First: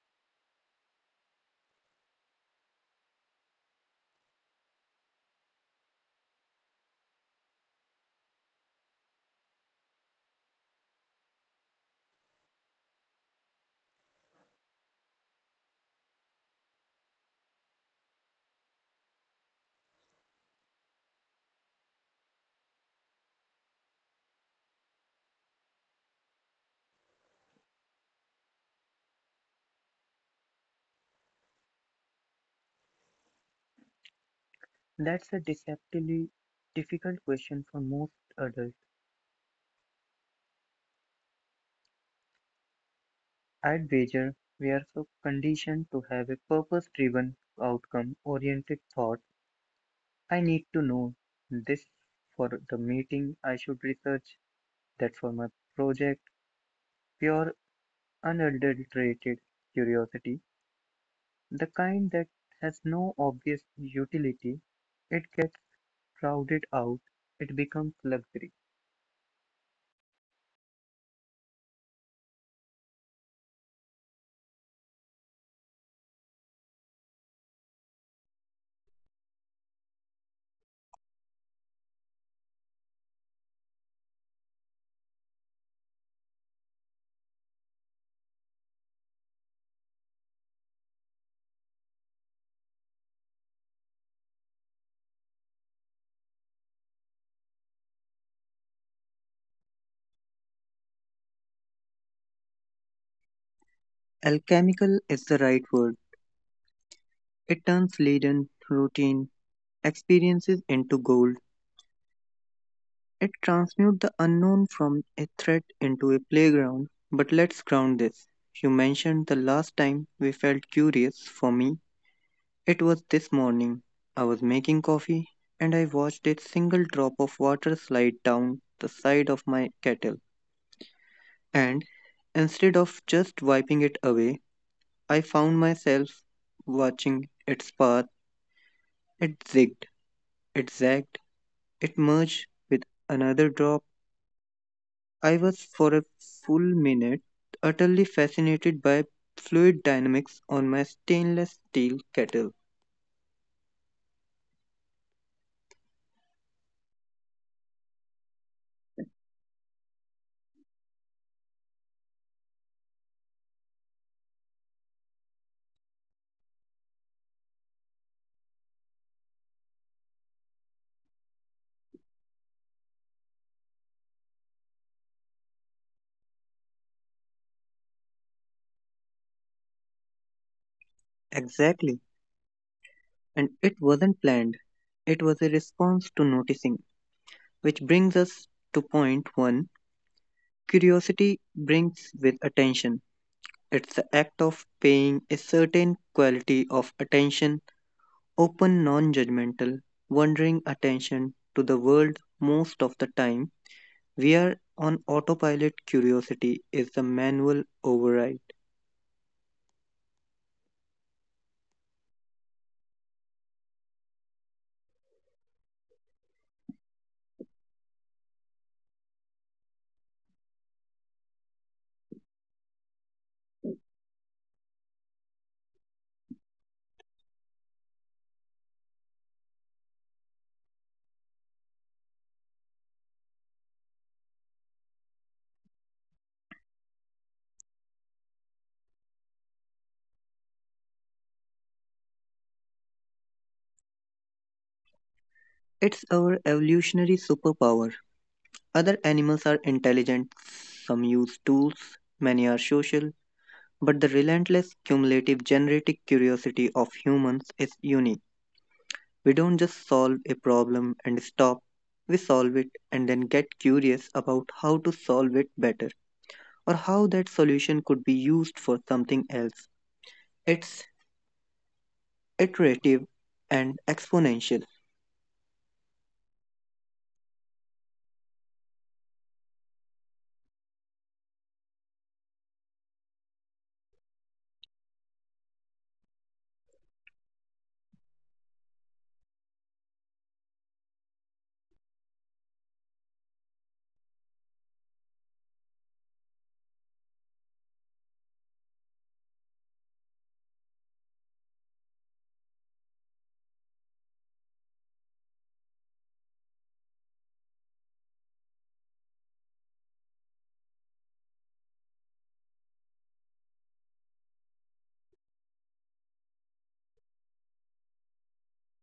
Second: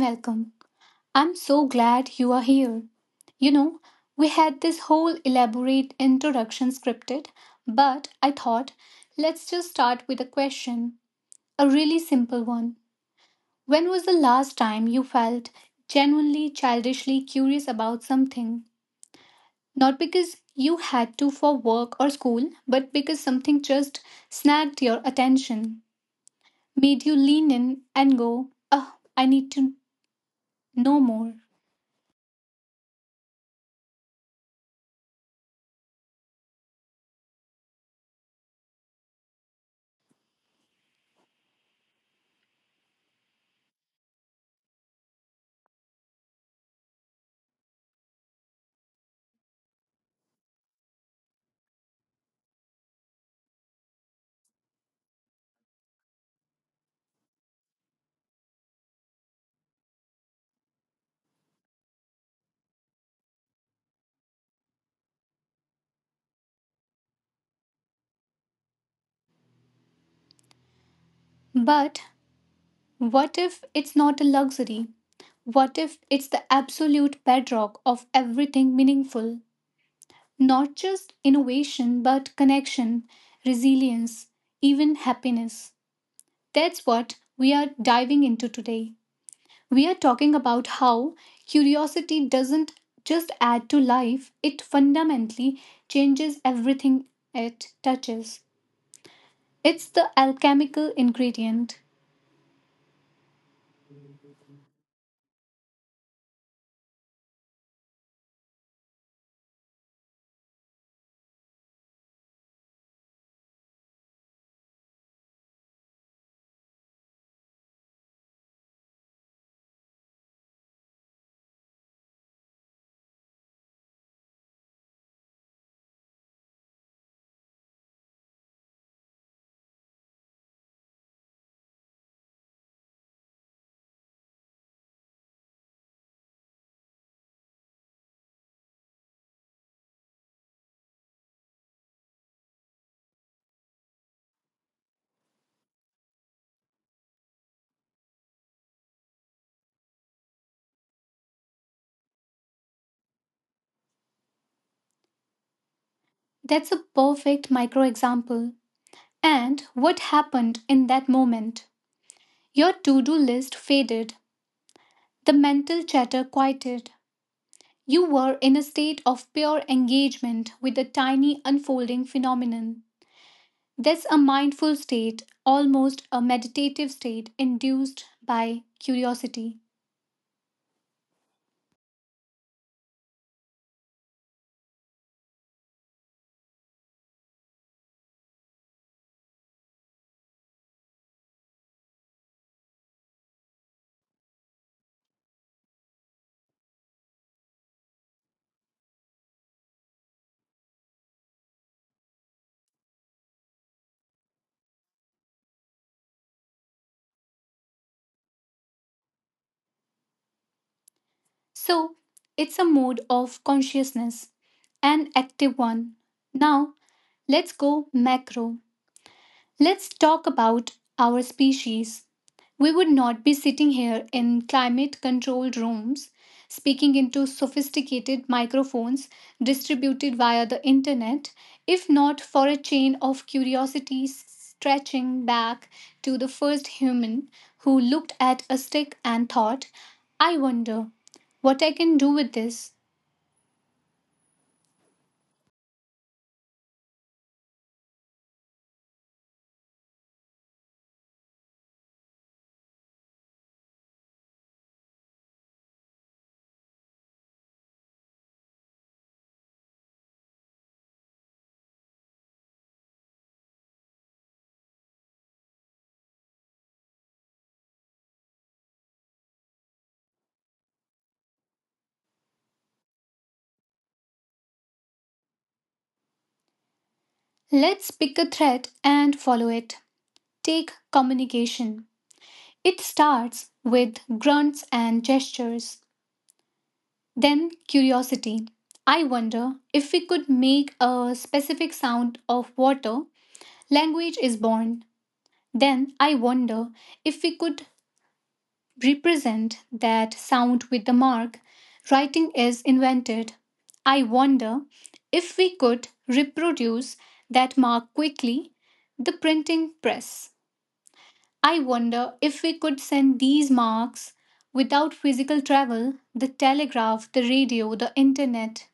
welcome. I'm so glad you are here. You know, we had this whole elaborate introduction scripted, but I thought let's just start with a question, a really simple one. When was the last time you felt genuinely childishly curious about something? Not because you had to for work or school, but because something just snagged your attention, made you lean in and go, oh, I need to know more. That's a deceptively difficult question for most adults. I'd wager we are so conditioned to have a purpose driven, outcome oriented thought. I need to know this for the meeting, I should research that for my project. Pure, unadulterated curiosity, the kind that has no obvious utility, it gets crowded out, it becomes luxury. But what if it's not a luxury? What if it's the absolute bedrock of everything meaningful? Not just innovation, but connection, resilience, even happiness. That's what we are diving into today. We are talking about how curiosity doesn't just add to life, it fundamentally changes everything it touches. It's the alchemical ingredient. Alchemical is the right word. It turns laden routine experiences into gold. It transmutes the unknown from a threat into a playground. But let's ground this. You mentioned the last time we felt curious. For me, it was this morning. I was making coffee and I watched a single drop of water slide down the side of my kettle. And instead of just wiping it away, I found myself watching its path. It zigged, it zagged, it merged with another drop I was for a full minute utterly fascinated by fluid dynamics on my stainless steel kettle. That's a perfect micro example. And what happened in that moment? Your to do list faded, the mental chatter quieted. You were in a state of pure engagement with the tiny unfolding phenomenon. That's a mindful state, almost a meditative state induced by curiosity. Exactly. And it wasn't planned. It was a response to noticing, which brings us to point one curiosity brings with attention. It's the act of paying a certain quality of attention, open non judgmental, wandering attention to the world most of the time. We are on autopilot, curiosity is the manual override. So, it's a mode of consciousness, an active one. Now, let's go macro. Let's talk about our species. We would not be sitting here in climate controlled rooms, speaking into sophisticated microphones distributed via the internet, if not for a chain of curiosities stretching back to the first human who looked at a stick and thought, I wonder what I can do with this. It's our evolutionary superpower. Other animals are intelligent, some use tools, many are social, but the relentless cumulative genetic curiosity of humans is unique. We don't just solve a problem and stop. We solve it and then get curious about how to solve it better or how that solution could be used for something else. It's iterative and exponential. Let's pick a thread and follow it. Take communication. It starts with grunts and gestures, then curiosity. I wonder if we could make a specific sound of water, language is born. Then I wonder if we could represent that sound with a mark, writing is invented. I wonder if we could reproduce that mark quickly, the printing press. I wonder if we could send these marks without physical travel, the telegraph, the radio, the internet.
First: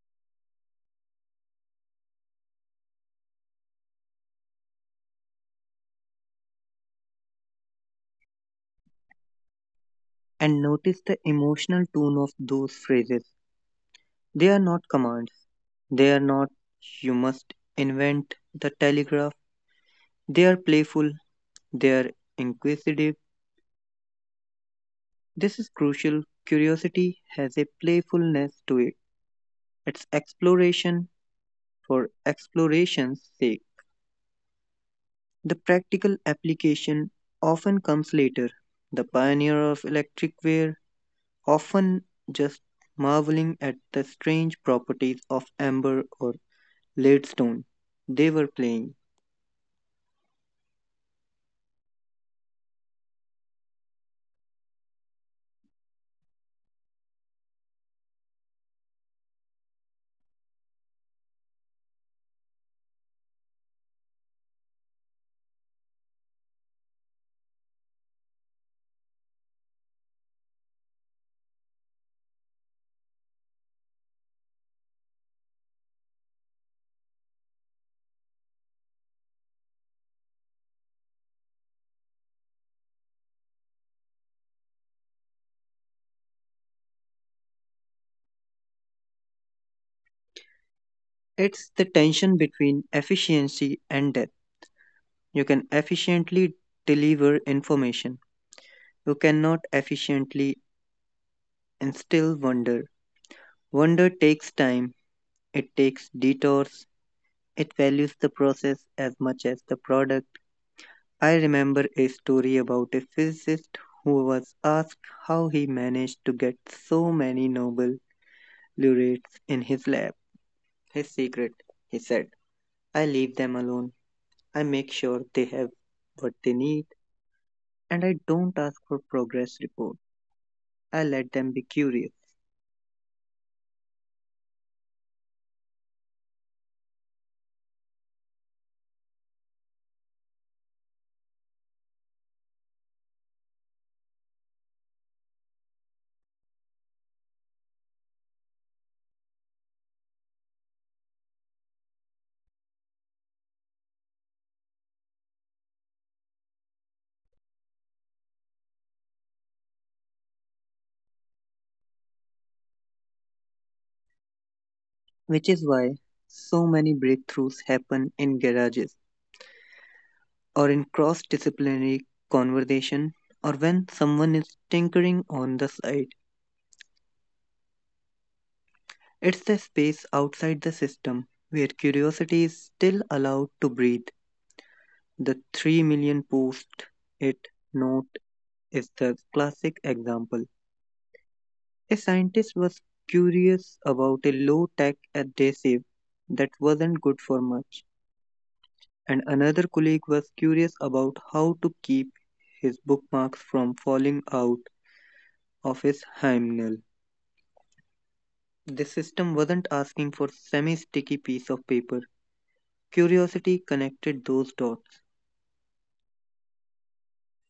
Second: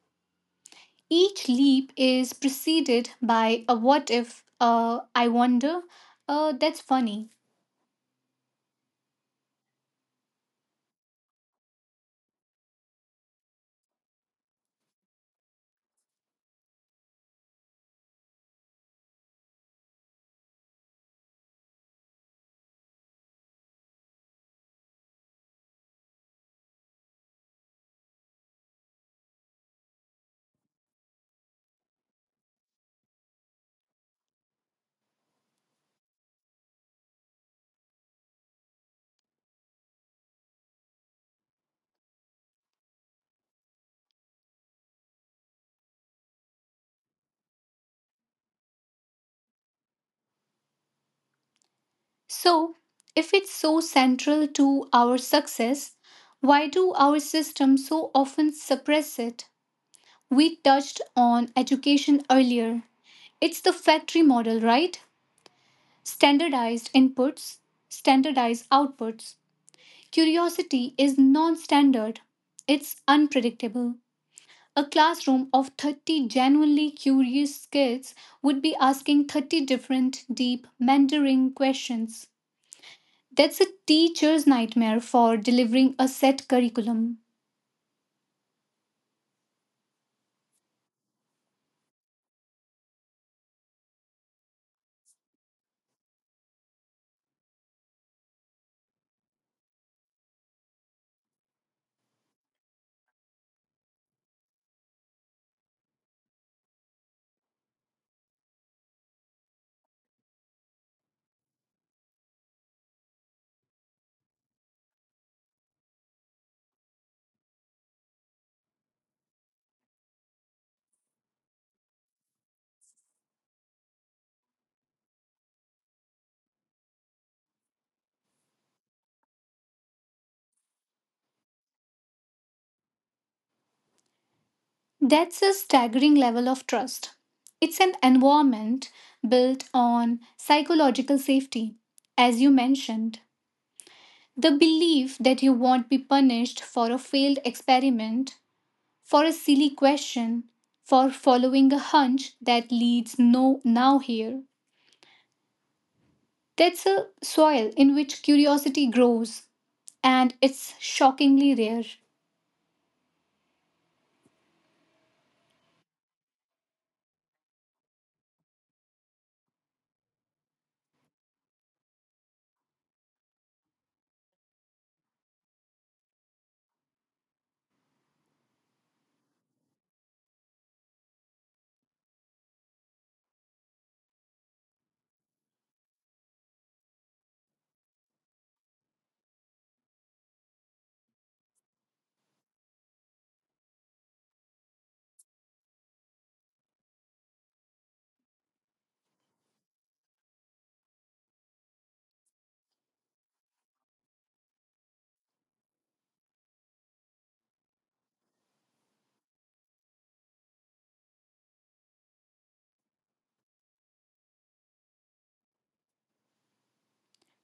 Each leap is preceded by a what if, I wonder. That's funny. And notice the emotional tone of those phrases. They are not commands. They are not you must invent the telegraph. They are playful. They are inquisitive. This is crucial. Curiosity has a playfulness to it. It's exploration for exploration's sake. The practical application often comes later. The pioneer of electric ware often just marveling at the strange properties of amber or leadstone they were playing. So, if it's so central to our success, why do our systems so often suppress it? We touched on education earlier. It's the factory model, right? Standardized inputs, standardized outputs. Curiosity is non standard, it's unpredictable. A classroom of 30 genuinely curious kids would be asking 30 different deep mentoring questions. That's a teacher's nightmare for delivering a set curriculum. It's the tension between efficiency and depth. You can efficiently deliver information. You cannot efficiently instill wonder. Wonder takes time, it takes detours, it values the process as much as the product. I remember a story about a physicist who was asked how he managed to get so many Nobel laureates in his lab. His secret, he said, I leave them alone. I make sure they have what they need, and I don't ask for progress reports. I let them be curious, That's a staggering level of trust. It's an environment built on psychological safety, as you mentioned. The belief that you won't be punished for a failed experiment, for a silly question, for following a hunch that leads no now here. That's a soil in which curiosity grows, and it's shockingly rare. which is why so many breakthroughs happen in garages, or in cross disciplinary conversation, or when someone is tinkering on the side. It's the space outside the system where curiosity is still allowed to breathe. The 3 million post it note is the classic example. A scientist was curious about a low tech adhesive that wasn't good for much, and another colleague was curious about how to keep his bookmarks from falling out of his hymnal. The system wasn't asking for semi sticky piece of paper. Curiosity connected those dots,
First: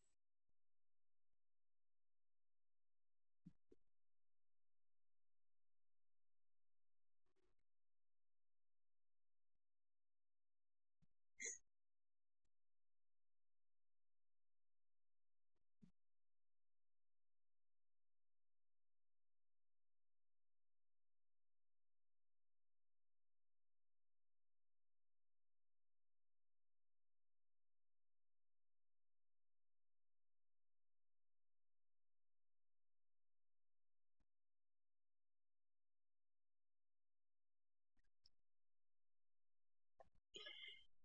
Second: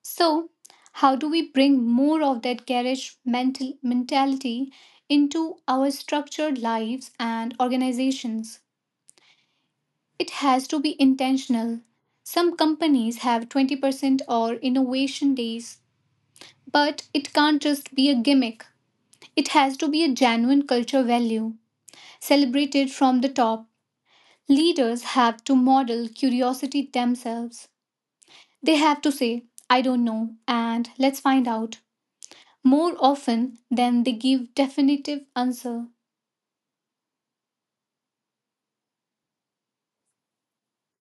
So, how do we bring more of that garish mental mentality into our structured lives and organizations? It has to be intentional. Some companies have 20% or innovation days, but it can't just be a gimmick. It has to be a genuine culture value, celebrated from the top. Leaders have to model curiosity themselves. They have to say, I don't know, and let's find out, more often than they give definitive answer.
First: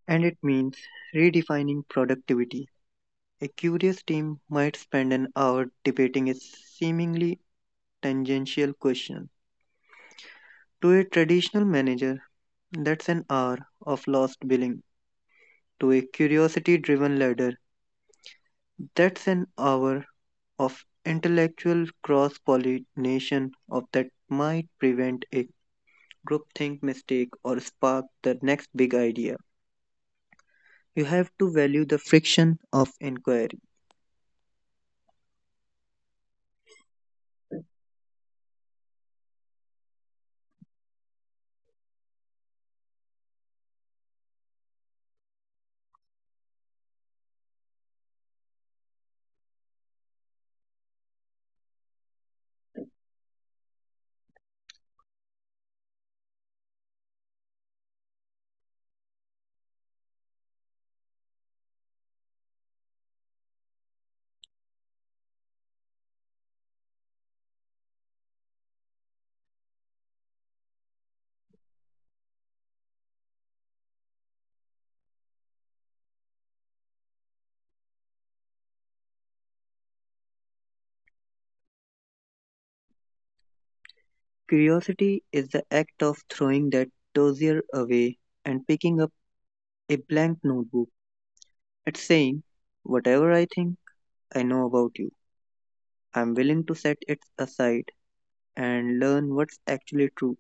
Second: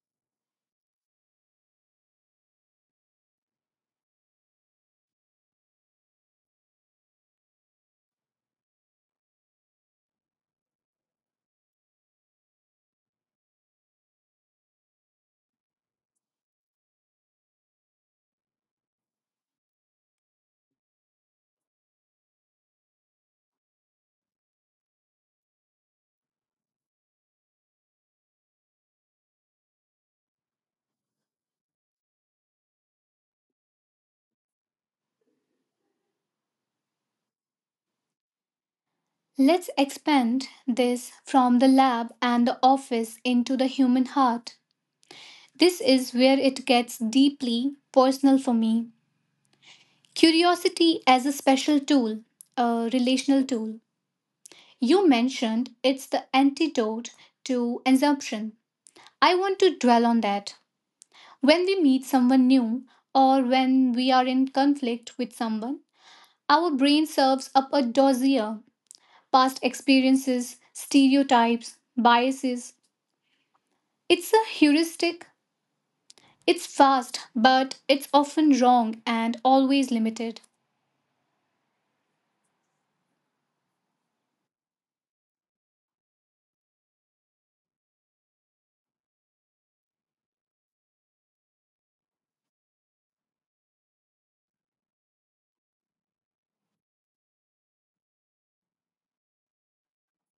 and it means redefining productivity. A curious team might spend an hour debating a seemingly tangential question. To a traditional manager, that's an hour of lost billing. To a curiosity driven leader, that's an hour of intellectual cross pollination of that might prevent a groupthink mistake, or spark the next big idea. You have to value the friction of inquiry. Let's expand this from the lab and the office into the human heart. This is where it gets deeply personal for me. Curiosity as a special tool, a relational tool. You mentioned it's the antidote to assumption. I want to dwell on that. When we meet someone new or when we are in conflict with someone, our brain serves up a dossier, past experiences, stereotypes, biases. It's a heuristic. It's fast, but it's often wrong and always limited. Curiosity is the act of throwing that dossier away and picking up a blank notebook. It's saying, whatever I think I know about you, I'm willing to set it aside and learn what's actually true.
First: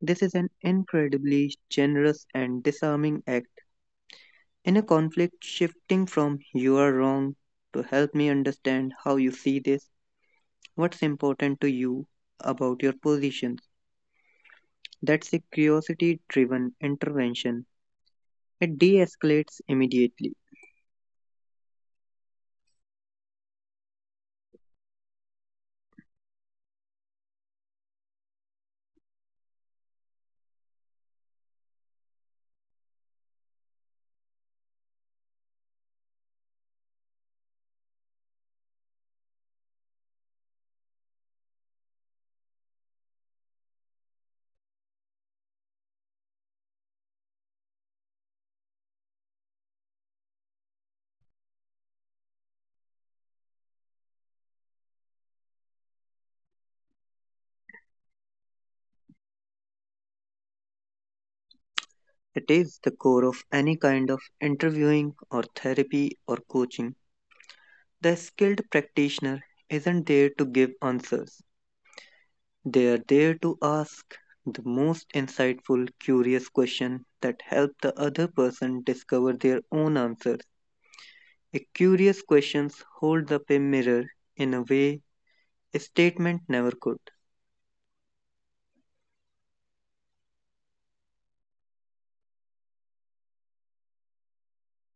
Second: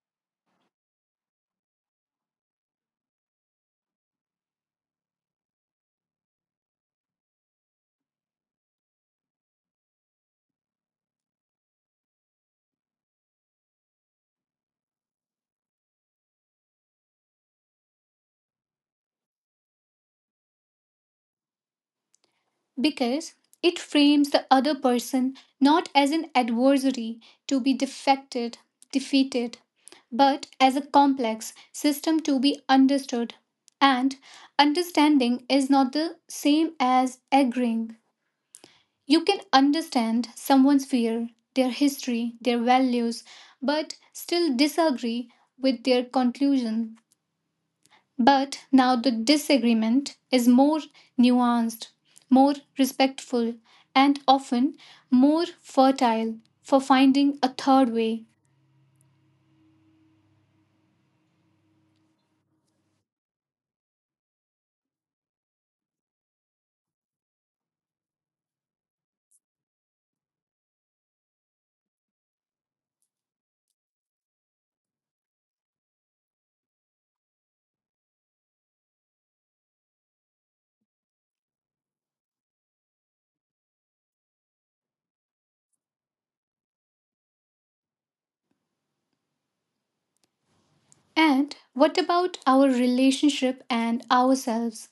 This is an incredibly generous and disarming act in a conflict shifting from you are wrong to help me understand how you see this. What's important to you about your positions? That's a curiosity driven intervention. It de escalates immediately. Because it frames the other person not as an adversary to be defeated, but as a complex system to be understood. And understanding is not the same as agreeing. You can understand someone's fear, their history, their values, but still disagree with their conclusion. But now the disagreement is more nuanced, more respectful, and often more fertile for finding a third way. It is the core of any kind of interviewing or therapy or coaching. The skilled practitioner isn't there to give answers, they are there to ask the most insightful, curious question that help the other person discover their own answers. A curious questions holds up a mirror in a way a statement never could. And what about our relationship and ourselves?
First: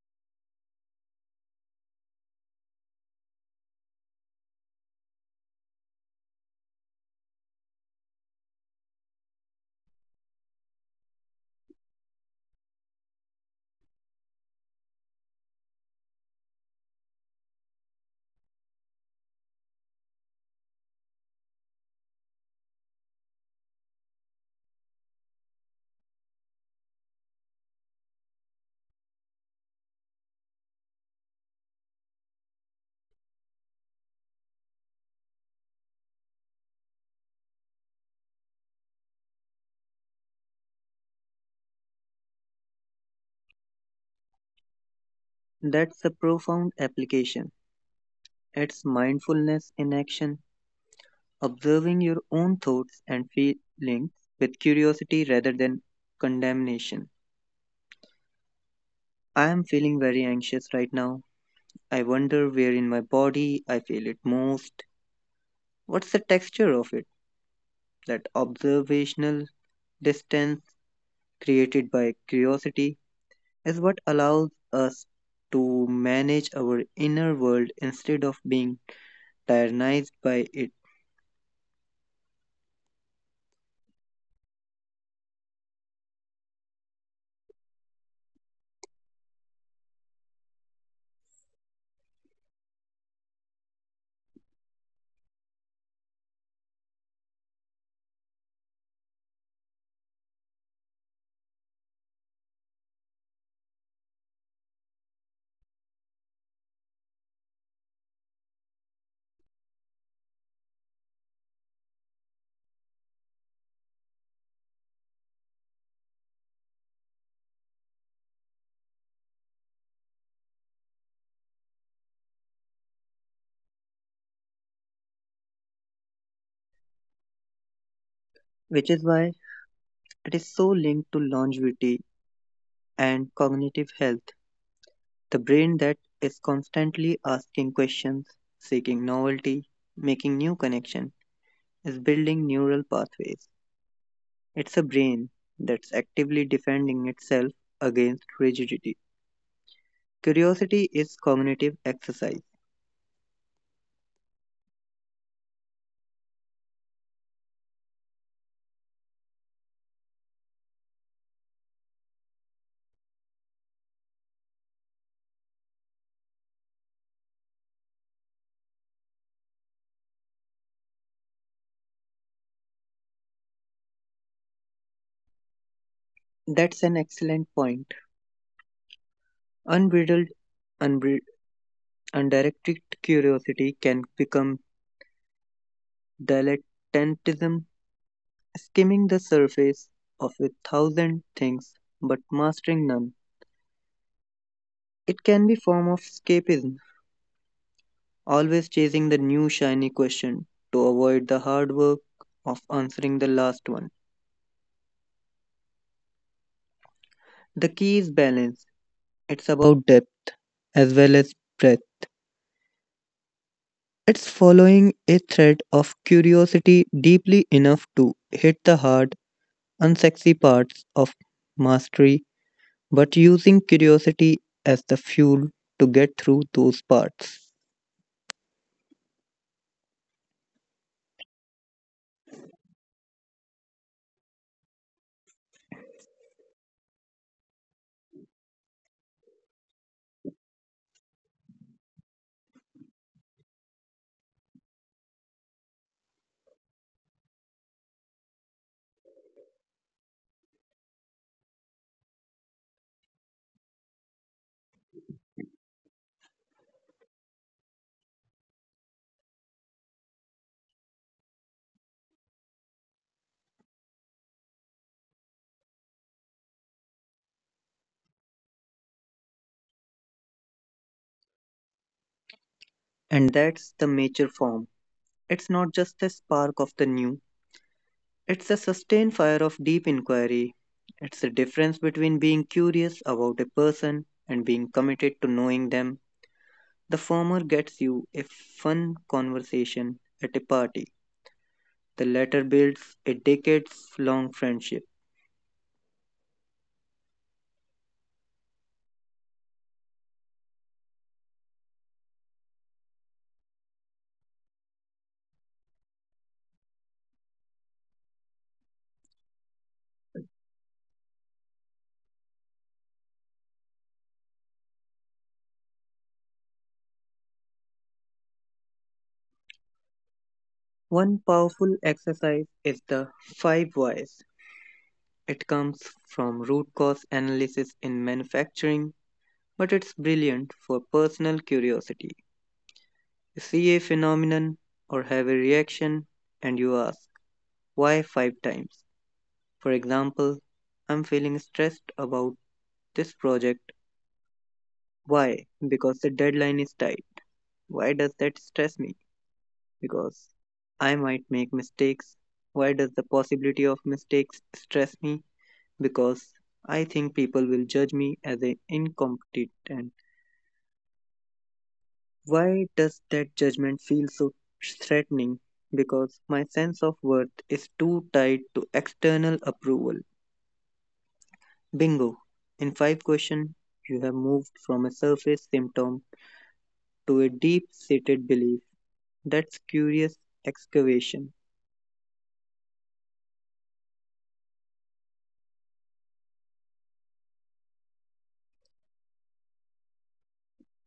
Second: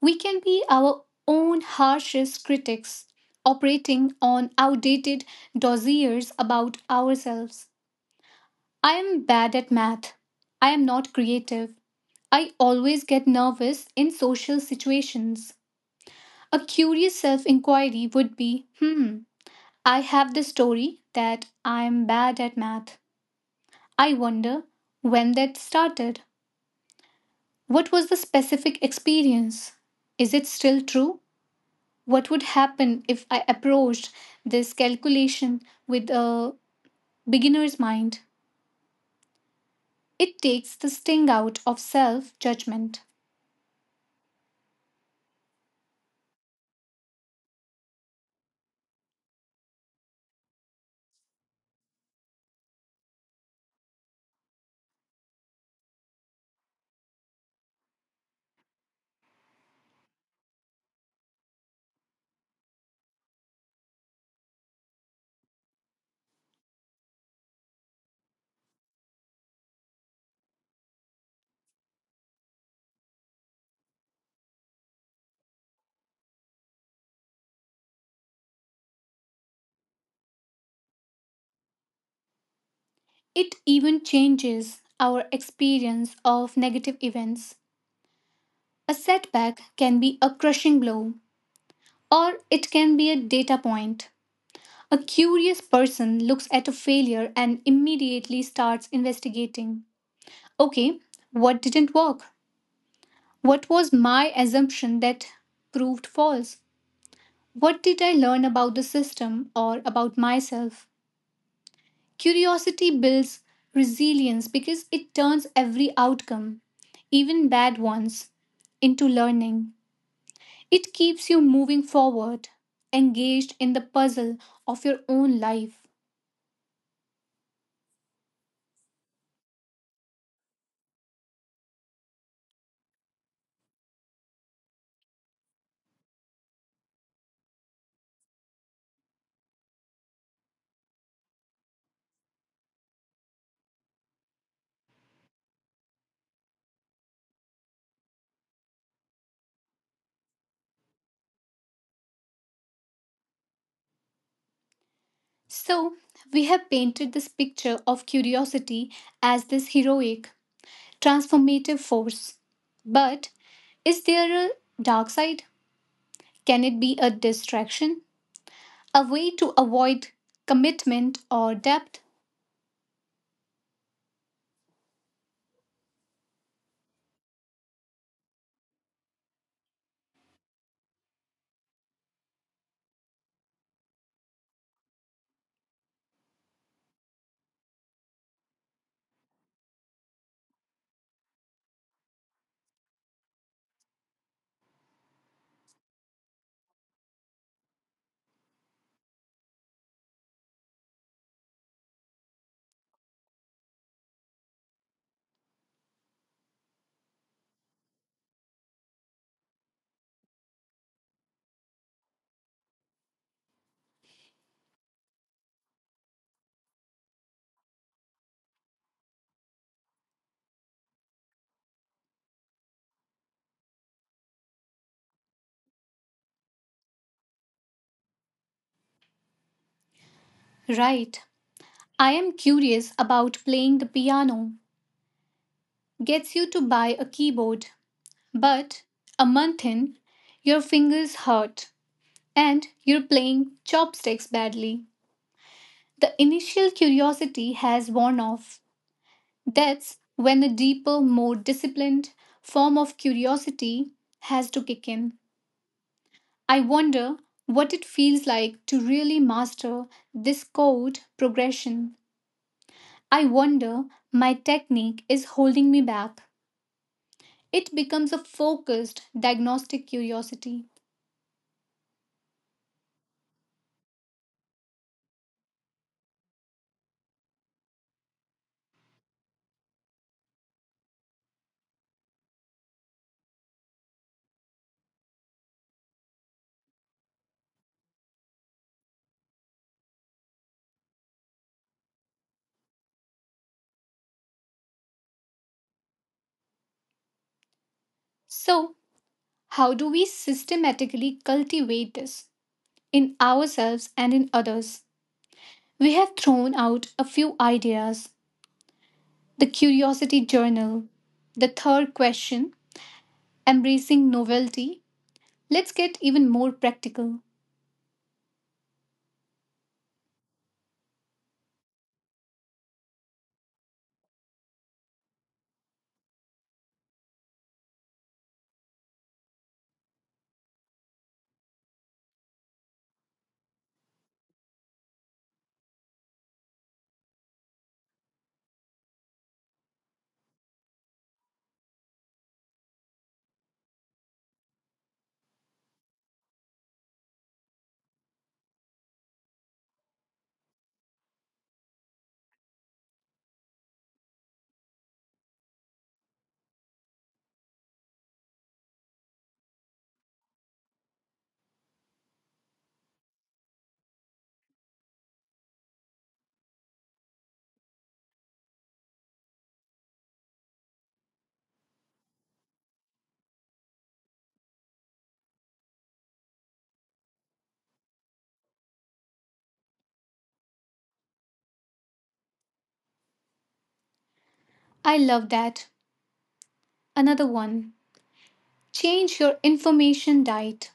We can be our own harshest critics, operating on outdated dossiers about ourselves. I am bad at math. I am not creative. I always get nervous in social situations. A curious self inquiry would be, hmm, I have this story that I'm bad at math. I wonder when that started. What was the specific experience? Is it still true? What would happen if I approached this calculation with a beginner's mind? It takes the sting out of self judgment. That's a profound application. It's mindfulness in action, observing your own thoughts and feelings with curiosity rather than condemnation. I am feeling very anxious right now. I wonder where in my body I feel it most. What's the texture of it? That observational distance created by curiosity is what allows us to manage our inner world instead of being tyrannized by it, It even changes our experience of negative events. A setback can be a crushing blow, or it can be a data point. A curious person looks at a failure and immediately starts investigating. Okay, what didn't work? What was my assumption that proved false? What did I learn about the system or about myself? Curiosity builds resilience because it turns every outcome, even bad ones, into learning. It keeps you moving forward, engaged in the puzzle of your own life. which is why it is so linked to longevity and cognitive health, the brain that is constantly asking questions, seeking novelty, making new connections, is building neural pathways. It's a brain that's actively defending itself against rigidity. Curiosity is cognitive exercise. So, we have painted this picture of curiosity as this heroic, transformative force. But is there a dark side? Can it be a distraction? A way to avoid commitment or depth? That's an excellent point. Unbridled, unbri- undirected curiosity can become dilettantism skimming the surface of a thousand things but mastering none. It can be form of escapism, always chasing the new shiny question to avoid the hard work of answering the last one. The key is balance. It's about depth as well as breadth. It's following a thread of curiosity deeply enough to hit the hard, unsexy parts of mastery, but using curiosity as the fuel to get through those parts. Right. I am curious about playing the piano, gets you to buy a keyboard. But a month in, your fingers hurt and you're playing chopsticks badly. The initial curiosity has worn off. That's when a deeper, more disciplined form of curiosity has to kick in. I wonder what it feels like to really master this chord progression. I wonder my technique is holding me back. It becomes a focused diagnostic curiosity. And that's the mature form. It's not just a spark of the new, it's a sustained fire of deep inquiry. It's the difference between being curious about a person and being committed to knowing them. The former gets you a fun conversation at a party, the latter builds a decades long friendship. So, how do we systematically cultivate this in ourselves and in others? We have thrown out a few ideas. The Curiosity Journal. The third question. Embracing Novelty. Let's get even more practical. One powerful exercise is the five whys. It comes from root cause analysis in manufacturing, but it's brilliant for personal curiosity. See a phenomenon or have a reaction and you ask why five times. For example, I'm feeling stressed about this project. Why? Because the deadline is tight. Why does that stress me? Because I might make mistakes. Why does the possibility of mistakes stress me? Because I think people will judge me as an incompetent. Why does that judgment feel so threatening? Because my sense of worth is too tied to external approval. Bingo! In five questions, you have moved from a surface symptom to a deep seated belief. That's curious excavation. I love that. Another one. Change your information diet.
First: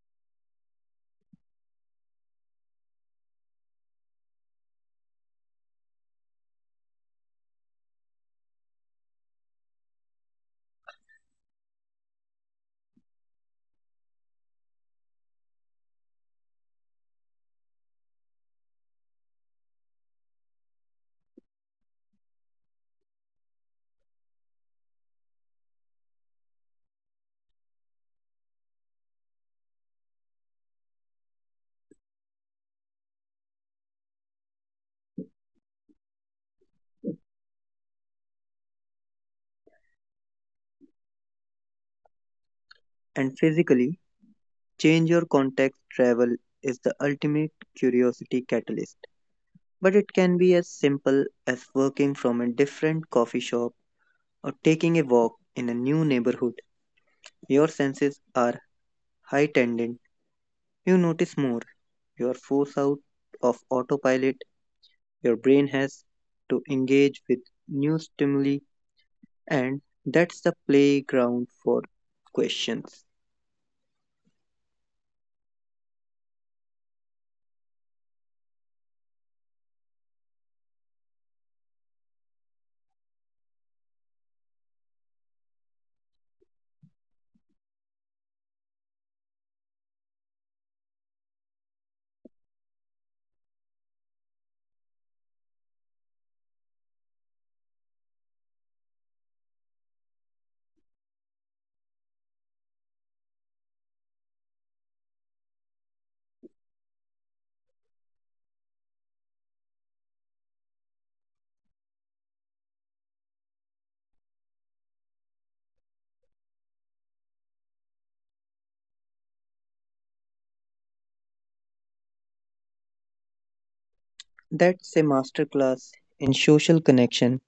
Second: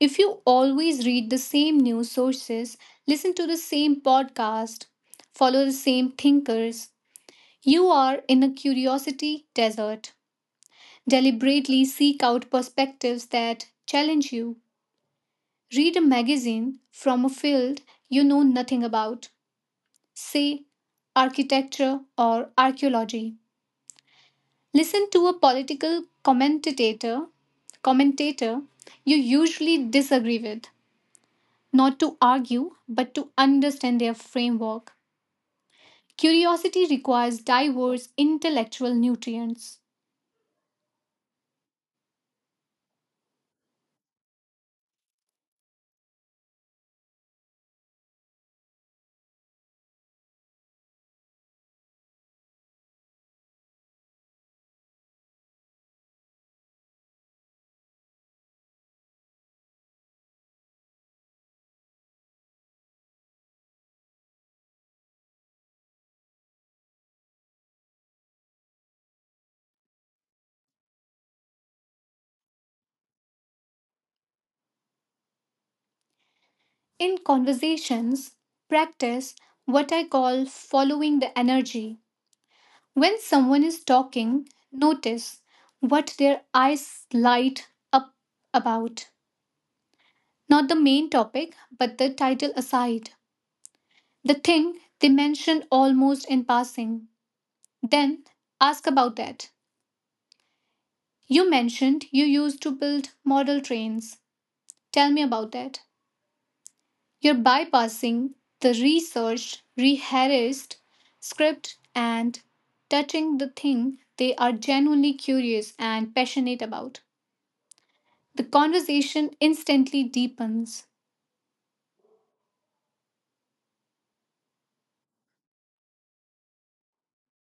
If you always read the same news sources, listen to the same podcast, follow the same thinkers, you are in a curiosity desert. Deliberately seek out perspectives that challenge you. Read a magazine from a field you know nothing about. Say architecture or archaeology. Listen to a political commentator you usually disagree with, not to argue, but to understand their framework. Curiosity requires diverse intellectual nutrients. And physically, change your context travel is the ultimate curiosity catalyst. But it can be as simple as working from a different coffee shop or taking a walk in a new neighborhood. Your senses are heightened. You notice more. You are forced out of autopilot. Your brain has to engage with new stimuli, and that's the playground for questions. In conversations, practice what I call following the energy. When someone is talking, notice what their eyes light up about. Not the main topic, but the title aside. The thing they mentioned almost in passing. Then ask about that. You mentioned you used to build model trains. Tell me about that. You're bypassing the research, rehearsed script, and touching the thing they are genuinely curious and passionate about. The conversation instantly deepens. That's a masterclass in social connection.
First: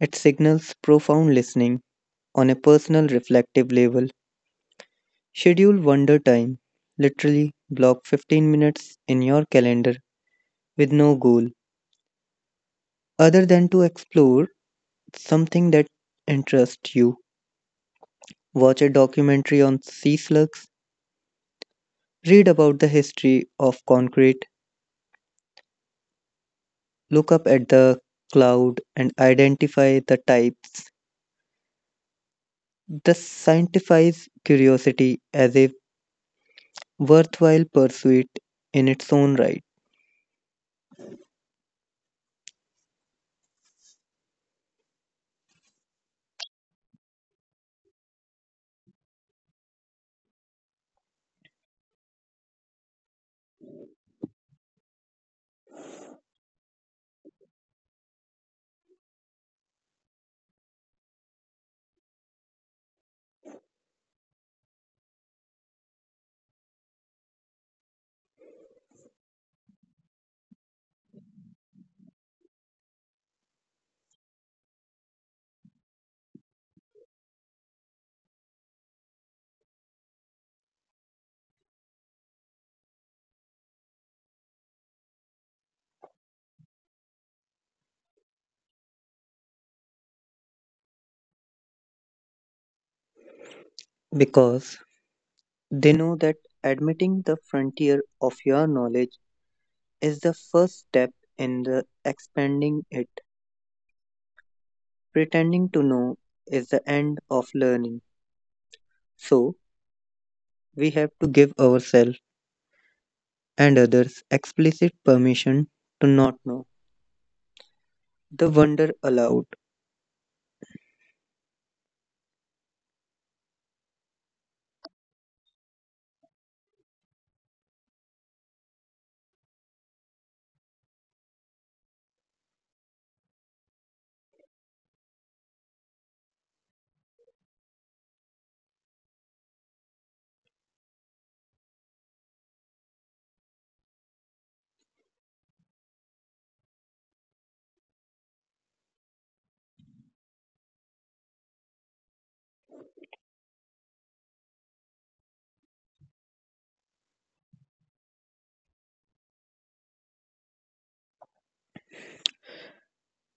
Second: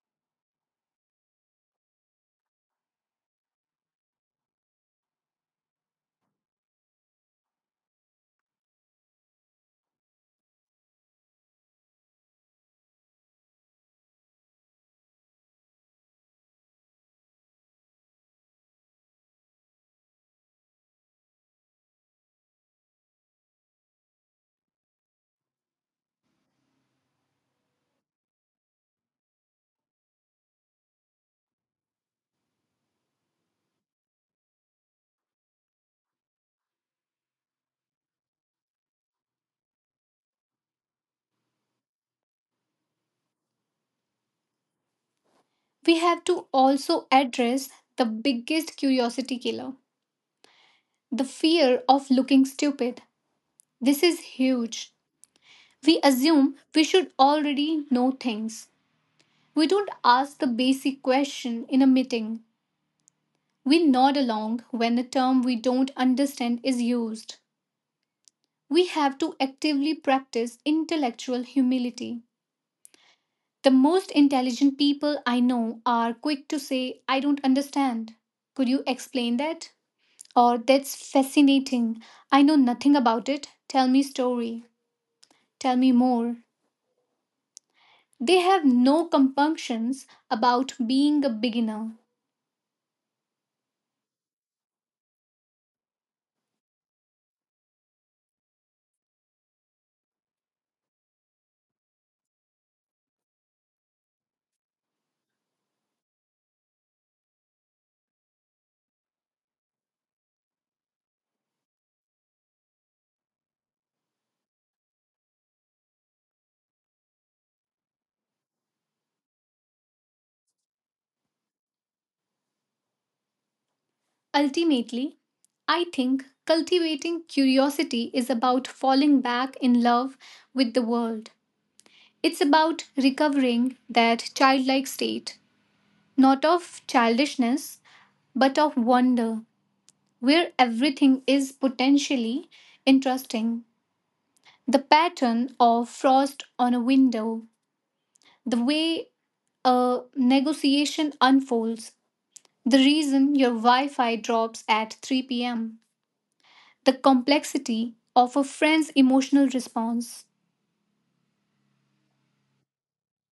It signals profound listening on a personal reflective level. Schedule wonder time. Literally block 15 minutes in your calendar with no goal other than to explore something that interests you. Watch a documentary on sea slugs, read about the history of concrete, look up at the cloud and identify the types. This scientifies curiosity as a worthwhile pursuit in its own right We have to also address the biggest curiosity killer. The fear of looking stupid. This is huge. We assume we should already know things. We don't ask the basic question in a meeting. We nod along when a term we don't understand is used. We have to actively practice intellectual humility. The most intelligent people I know are quick to say, I don't understand. Could you explain that? Or, that's fascinating. I know nothing about it. Tell me story. Tell me more. They have no compunctions about being a beginner. because they know that admitting the frontier of your knowledge is the first step in the expanding it. Pretending to know is the end of learning. So, we have to give ourselves and others explicit permission to not know. The wonder allowed. Ultimately, I think cultivating curiosity is about falling back in love with the world. It's about recovering that childlike state, not of childishness, but of wonder, where everything is potentially interesting. The pattern of frost on a window, the way a negotiation unfolds, the reason your Wi Fi drops at 3 pm. The complexity of a friend's emotional response.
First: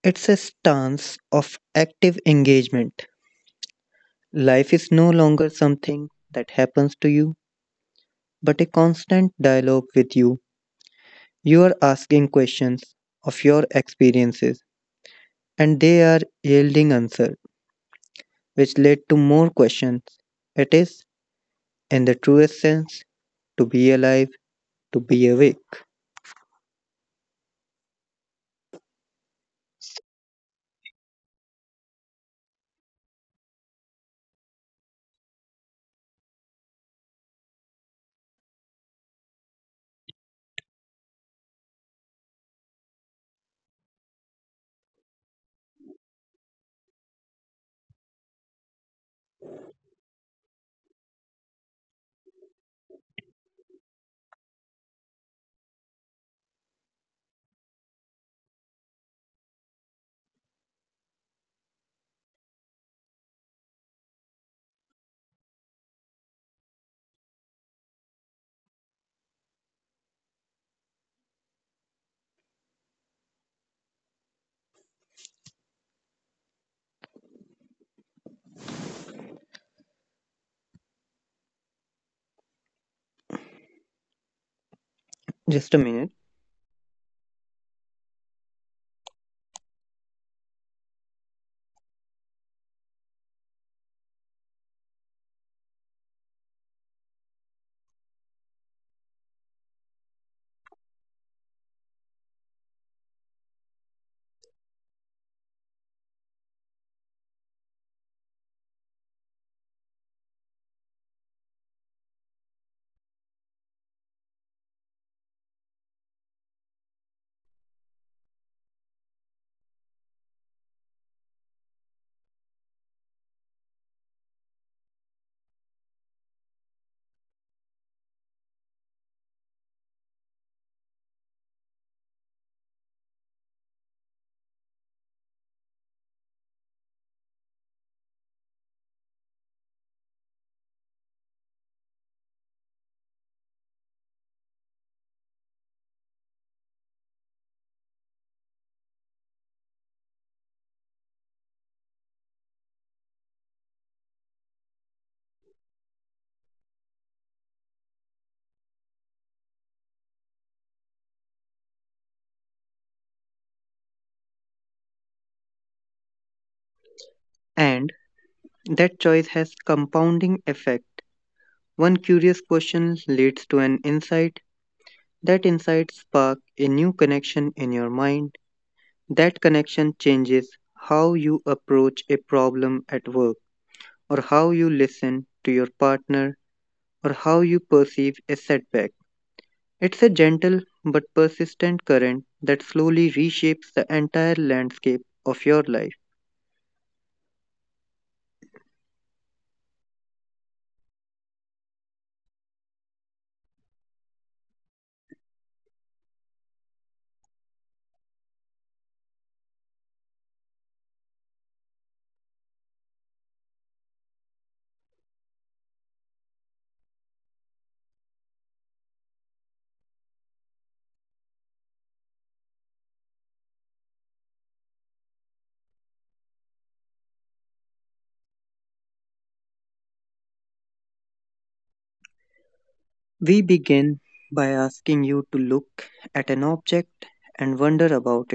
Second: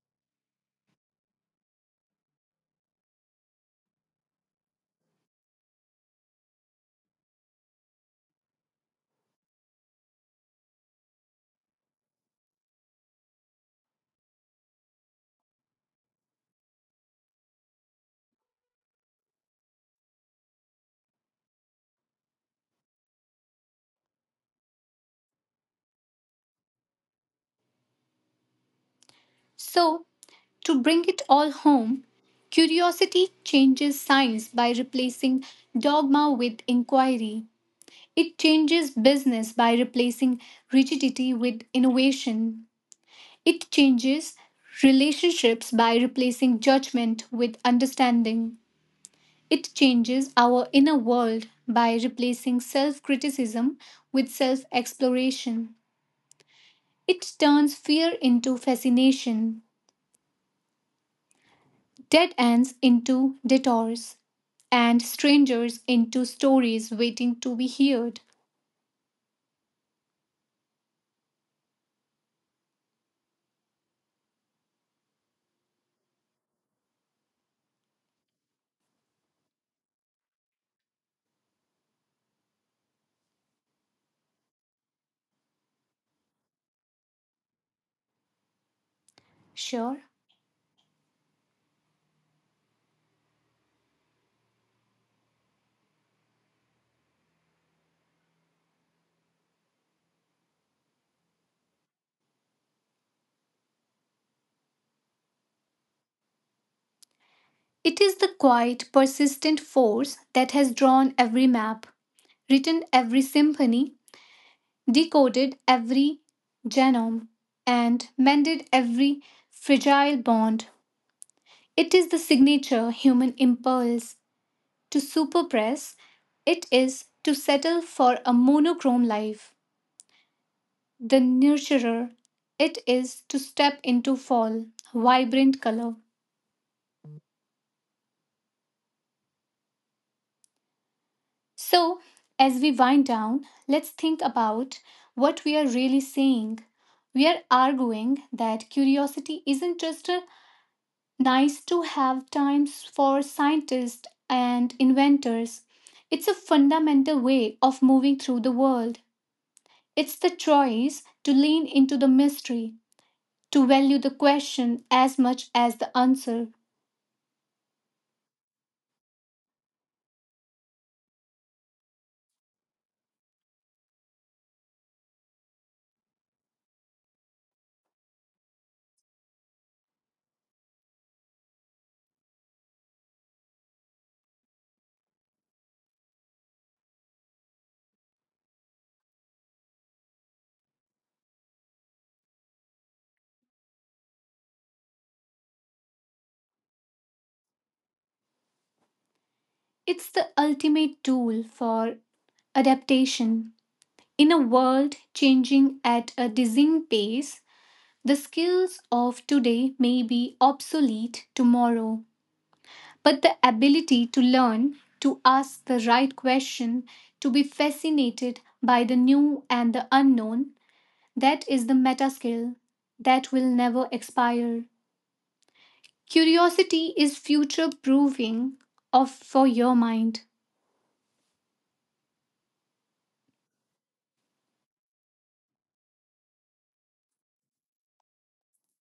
It's a stance of active engagement. Life is no longer something that happens to you, but a constant dialogue with you. You are asking questions of your experiences, and they are yielding answers, which lead to more questions. It is, in the truest sense, to be alive, to be awake. So, to bring it all home, curiosity changes science by replacing dogma with inquiry. It changes business by replacing rigidity with innovation. It changes relationships by replacing judgment with understanding. It changes our inner world by replacing self criticism with self exploration. It turns fear into fascination, dead ends into detours, and strangers into stories waiting to be heard. Just a minute. Sure. It is the quiet, persistent force that has drawn every map, written every symphony, decoded every genome, and mended every fragile bond. It is the signature human impulse to superpress. It is to settle for a monochrome life. The nurturer. It is to step into fall, vibrant color. So, as we wind down, let's think about what we are really saying. We are arguing that curiosity isn't just a nice to have times for scientists and inventors. It's a fundamental way of moving through the world. It's the choice to lean into the mystery, to value the question as much as the answer. And that choice has compounding effect. One curious question leads to an insight. That insight spark a new connection in your mind. That connection changes how you approach a problem at work or how you listen to your partner or how you perceive a setback. It's a gentle but persistent current that slowly reshapes the entire landscape of your life. It's the ultimate tool for adaptation. In a world changing at a dizzying pace, the skills of today may be obsolete tomorrow, but the ability to learn, to ask the right question, to be fascinated by the new and the unknown, that is the meta skill that will never expire. Curiosity is future proofing of for your mind. We begin by asking you to look at an object and wonder about.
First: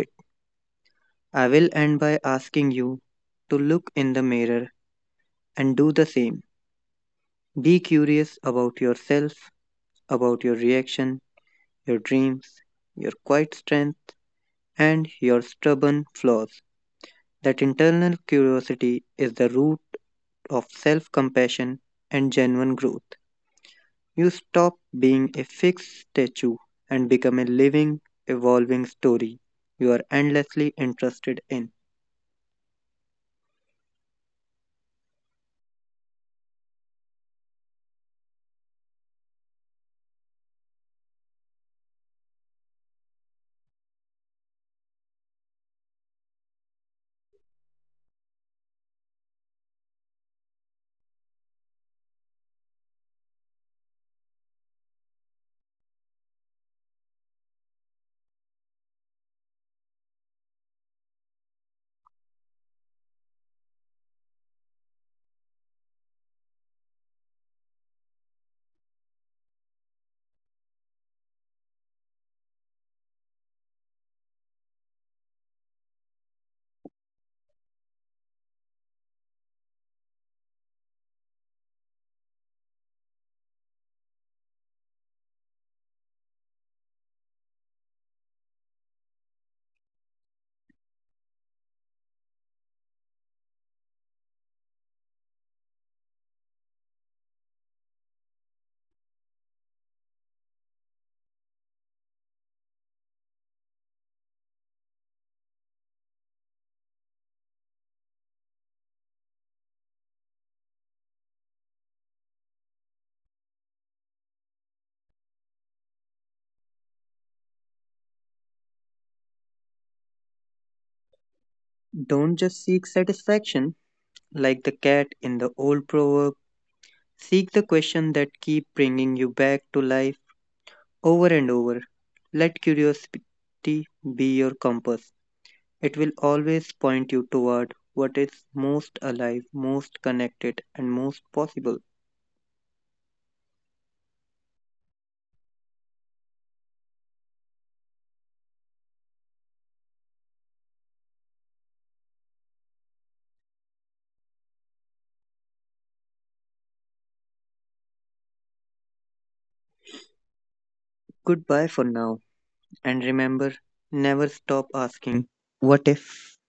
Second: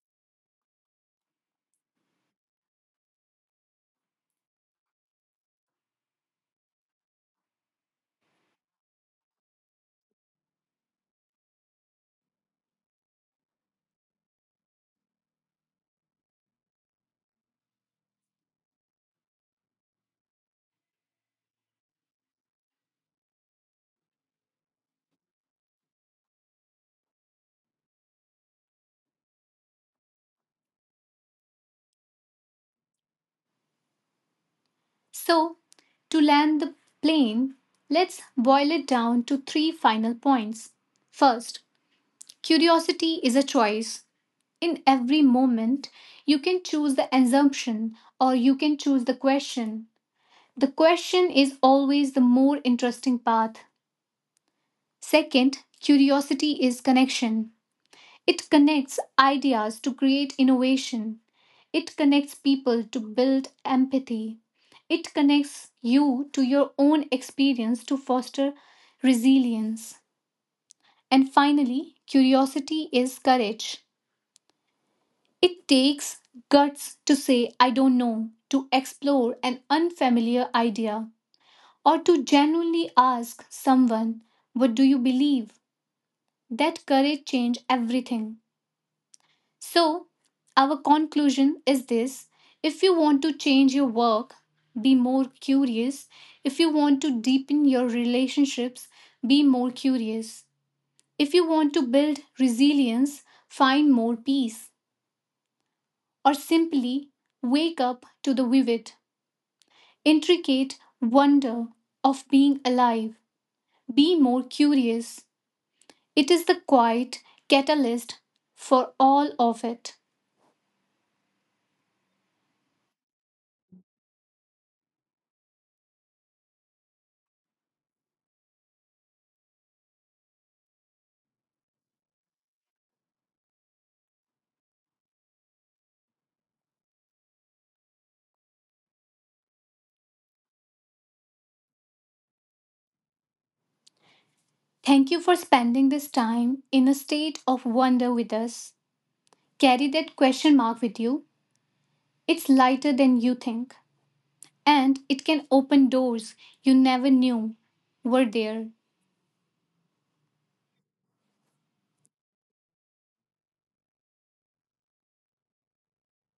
I will end by asking you to look in the mirror and do the same. Be curious about yourself, about your reaction, your dreams, your quiet strength, and your stubborn flaws. That internal curiosity is the root of self compassion and genuine growth. You stop being a fixed statue and become a living, evolving story you are endlessly interested in. So, to land the plane, let's boil it down to three final points. First, curiosity is a choice. In every moment, you can choose the assumption or you can choose the question. The question is always the more interesting path. Second, curiosity is connection. It connects ideas to create innovation. It connects people to build empathy. It connects you to your own experience to foster resilience. And finally, curiosity is courage. It takes guts to say, I don't know, to explore an unfamiliar idea, or to genuinely ask someone, what do you believe? That courage changes everything. So, our conclusion is this. If you want to change your work, be more curious. If you want to deepen your relationships, be more curious. If you want to build resilience, find more peace. Or simply wake up to the vivid, intricate wonder of being alive. Be more curious. It is the quiet catalyst for all of it. Don't just seek satisfaction, like the cat in the old proverb, seek the question that keep bringing you back to life over and over. Let curiosity be your compass. It will always point you toward what is most alive, most connected, and most possible. Thank you for spending this time in a state of wonder with us. Carry that question mark with you. It's lighter than you think, and it can open doors you never knew were there. Goodbye for now, and remember, never stop asking, what if?